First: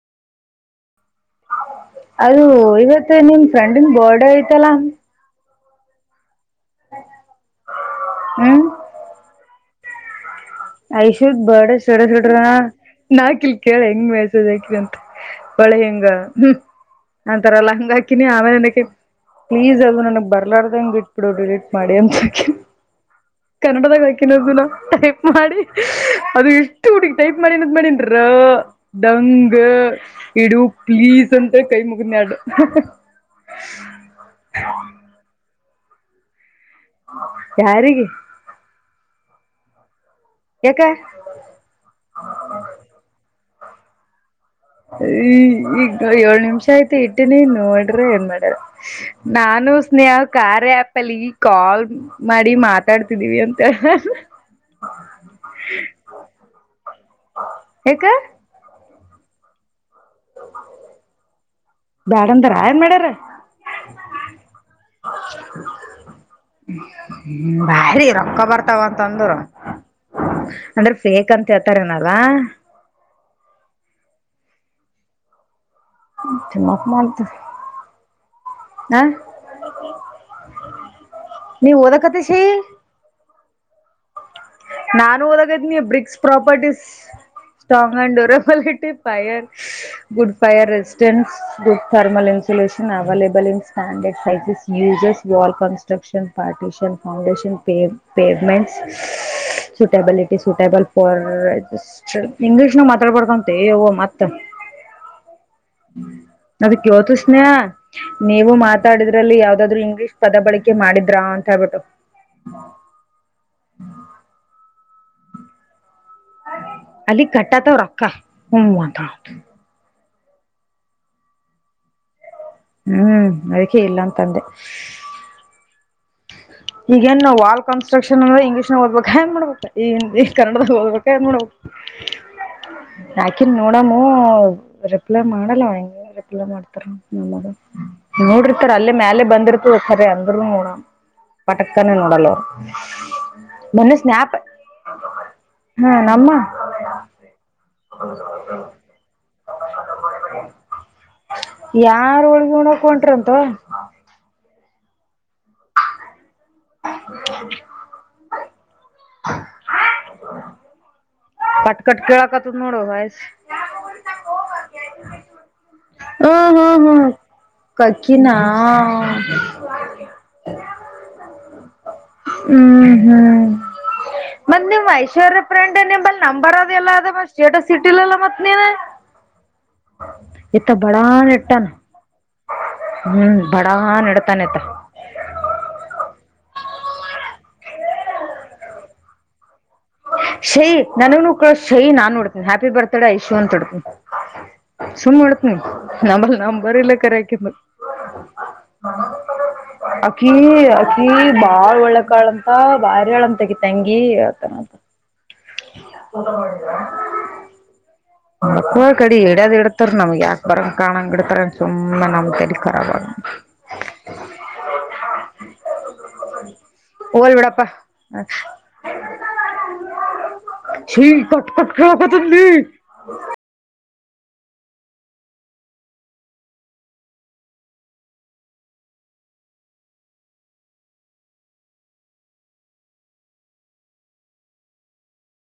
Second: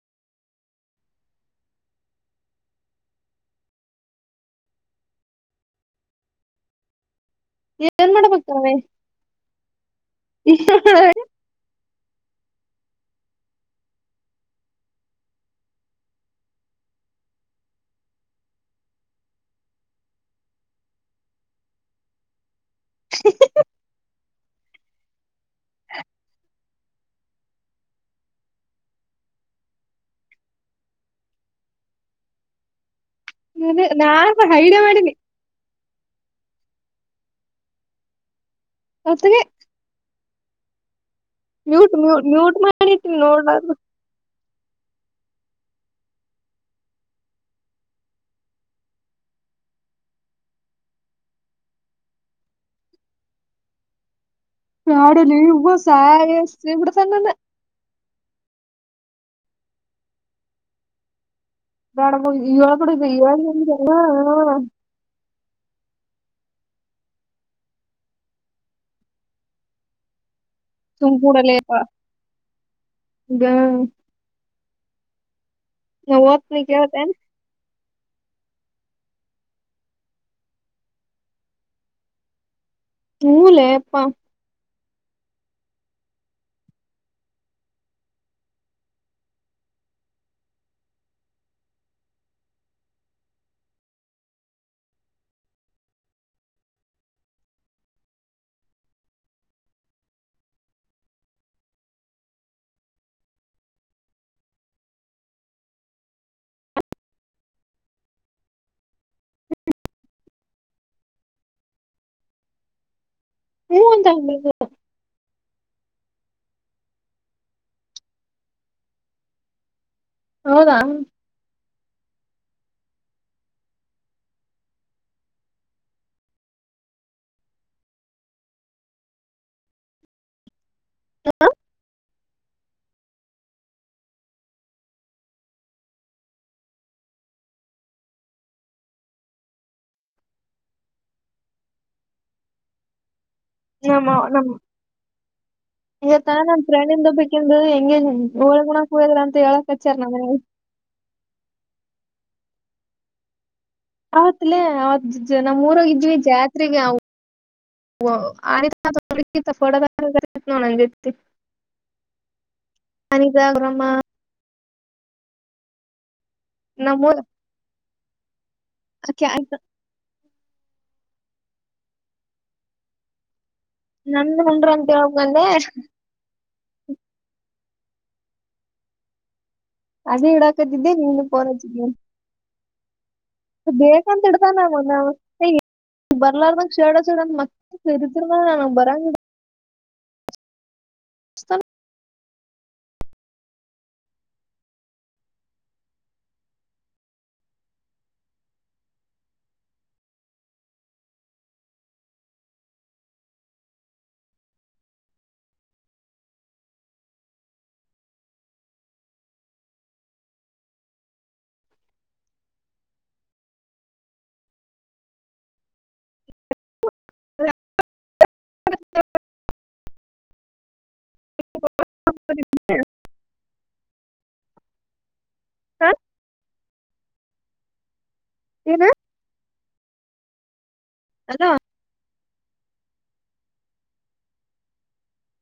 ಅದು ಇವತ್ತು ನಿಮ್ ಫ್ರೆಂಡನ್ ಬೋರ್ಡ ಐ್ತಲ್ಲ. ಏನ್ ಮಾಡಬಕ್ತಾವ [unintelligible] ಐಷುತ್ ಬಡ ಸಡಡ್ರನಾ [unintelligible] ನಾಕಿಲ್ ಕೇಳ ಹೆಂಗ್ ಮೆಸೇಜ್ ಹಾಕಿ ಅಂತ. ಒಳೆ ಹೆಂಗ ಅಂತರಲ್ಲಾ ಹಂಗ ಹಾಕಿನಿ. ಆಮೇಲೆ ನನಗೆ ಪ್ಲೀಸ್ ಅದು ನನ್ಗ್ ಬರ್ಲಾರ್ದಂಗ್ ಇಟ್ಬಿಡು. ರಿಲೀಟ್ ಮಾಡಿ ಅಂತ ಹಾಕಿ- ಕನ್ನಡದಾಗ, - ಕಿನ ಅದನ- ಮಾಡಿ ಅದು ಇಷ್ಟು ಹುಡುಗ ಟೈಪ್ ಮಾಡಿನದ್ ಮಾಡಿನಿ. ಡಂಗ ಇಡು ಪ್ಲೀಸ್ ಅಂತ ಕೈ ಮುಗಿದ್ನ ಆಡ, ಅ ನಾ ಹೈಡ ಮಾಡಿನಿ. - ಯಾರಿಗೆ, ಅತ್ತೆಗೆ [unintelligible] ಯಕಾ, ಮ್ಯೂಟ್, ಮ್ಯೂಟ್, ಮ್ಯೂಟ್ ಮಾಡತೀವಿ ನೋಡ. ಈ ಈಗ ಏಳ್ ನಿಮಿಷ ಆಯ್ತ ಇಟ್ಟನಿ ನೋಡ್ರ ಏನ್ ಮಾಡರ. ನಾನು ಸ್ನೇಹ ಕಾರ್ಆ್ಯಪಲ್ಲಿ ಕಾಲ್ ಮಾಡಿ ಮಾತಾಡ್ತಿದೀವಿ ಅಂತ, - ನಾಡಲಿ ಹಬ ಸಾಯಸ ಇ ಸ್ಣ [unintelligible] ಯಾಕ ಮಾಡ [inaudible] ಮೇಡ ಇಳ ತಡ ಬ [unintelligible] ಹ್ಮ, ಭಾರಿ! ರೊಕ್ಕ ಬರ್ತಾವ ಅಂತಂದರು. ಅಂದ್ರೆ ಸುಮ್ ಫೇಕ್ ಅಂತ ಕೂಡಲೇಪ್ಪ ಹೇಳ್ತಾರ ಏನಾರಲ ನಾ ನಾವುತ ನೀ ತಿಮ್ಮಕ್ ಕೇಳತಾ, ಮಾಡ್ತ ಹ ನೀವ್ ಓದಕತ್ತ ಸ- ಹೂ... ಲೆಯಪ್ಪಾ, ನಾನು ಓದಾಗದನಿ bricks properties strong and durable it fire good fire resistance good thermal insulation available in standard size uses wall construction partition foundation pavements suitable it ಇ ಸೂಟೆಬಲ್ ಫಾರ್ ಇಂಗ್ಲಿಷ್ ನ ಮಾತಾಡ್ಬಾರಡ್ಕಂತ ಮತ್ತ ಅದಕ್ಕೆ ಯೋತ ಸ್ನೇಯ ನೀವು ಮಾತಾಡಿದ್ರಲ್ಲಿ ಯಾವ್ದಾದ್ರು ಇಂಗ್ಲಿಷ್ ಪದ ಬಳಕೆ ಮಾಡಿದ್ರ ಅಂತ ಹಬಿಟ್ಟು ಹ ಹ ಹ ಹ ಅಲ್ಲಿ ಕಟ್ಟಾತವ್ ರೊಕ್ಕ ಹ್ಮ್ ಮಾ ಹೌದಾ ಹ್ಮ್ ಅದಕ್ಕೆೆ ಇಲ್ಲ ಅಂತಂದೆ ಈಗ ನ್ಾ ವಾಲ್ ಕನ್ಸ್ಟ್ರಕ್ಷನ್ ಅಂದ್ರೆ ಇಂಗ್ಲೀಷ್ ನಾಗ ಓದ್ಬೇಕ ಹೆಏನ್ ಮಾಡ್ಬೇಕ ಈ ಕನ್ನಡ ತೋದಬೇಕ ಕ ನೋ ಯಾಕನ್ ನೋಡಮ್ಮ ರಿಪ್ಲೈ ಮಾಡಲ್ಲ ಹಂಗೆ ರಿಪ್ಲೈ ಮಾಡ್ತಾರ ನಮ್ಮ ನೋಡಿರ್ತಾರ ಅಲ್ಲೇ ಮ್ಯಾಲ ಬಂದಿರ್ತದ ಸರಿ ಅಂದರು ನೋಡ ಪಟಕನ ನೋಡಲ್ಲರ ನಮ್ಮ ನಮ್ಮ ಹಾ ಇತ ನಮ್ಮ ನಮ ಪ್ರಾಣಿಂದ ಬೇಕಂದು ಹಂಗೆ ಗೋಳಗಣ ಹಯದ್ರ ಅಂತ ಹೇಳಕ್ ಹಚ್ಚಾರ ನಮ ಹೋಕ ಹೊಂಟ್ರ ಅಂತ ಹೌತ್ಲ ಹ್ ಜ ನಮ್ಮ್ೂರೋಗಿದ್ವಿ ಜಾತ್ ರಿಗೆ ಅ ನ ಆನ್ನಂದ ತು ನೂಡ ವಯಸ ಯ ನಮ್ಮೂದ ಕಕಿನ ಅೆ ಆದು ಹ ಹ್ಮ್ ಹ್ಮ್ ನಂದ ಮ ಉಂಡ್ರ ನಿಮ್ ಅಂತ ಹೇಳಕ್ ಬಂದೆ ಐಶ್ವರ್ಯ ್ರಂಡ್ ನಿಲ್ಲಿ ನಂಬರ್ ಅದ ಎಲ್ಲ ಅದ ಸ್ಟೇಟಸ್ ಸಿಟಿಲೆಲ್ಲ ಮತ್ತತ್ ನೀನ ಅದೇ ಇಡಾಕದಿದ್ದೇ ನೀನು ಪರದಿದ್ದೀಿ ಹೌ ಬೇಕಂತ ಇಡ್ತಾನವು ನಾ ಹೇ ಬರ್ಲಾರಂ ಶಡ ಸಡ ಅಂತ ಮತ್ತೆರಿಿದರ್ ನಾನ ಬರಂಗ ಶೈ ನನಗ್ ನ ಅನ್ಸ್ತಾನ ಶೈ ನಾನನ್ ನೋಡ್ತನಿ ಹ್ಯಾಪಿ ಬರ್ತ್ಡೇ ಐಶು ಅಂತಡ್ತನಿ ಸುಮ್ ನೋಡ್ತನಿ ನ ನಮ್ ಬರಿಿಲ್ಲ ಕರೆಕ ಅಕಿ ಅಕಿ ಬಾಳ್ ಒಳ್ಳಕಾಳಂತ ಬಾರಿಾಳಂತಗಿ ತಂಗಿ ಆತಾನಂತ ಮಾಡರಾ ಮ ಕಡೆ ಎಡ್ಯದ್ ಇಡ್ತಾರ ನಮ್ಗ್ ಯಾಕ ಬರಂಗ ಕಾಣಂಗ ಇಡ್ತಾರ ಸುಮ್ಮ ನಮ್ಗೆಲಿ ಖರಾ ಆಗ ಹೋಗಲ್ ಬಿಡಪ್ಪ ಚಿ ಕಟ್ಕಟ್ ಕಕ ತಲ್ಲಿ [unintelligible] ಹ ನು ಹಲೋ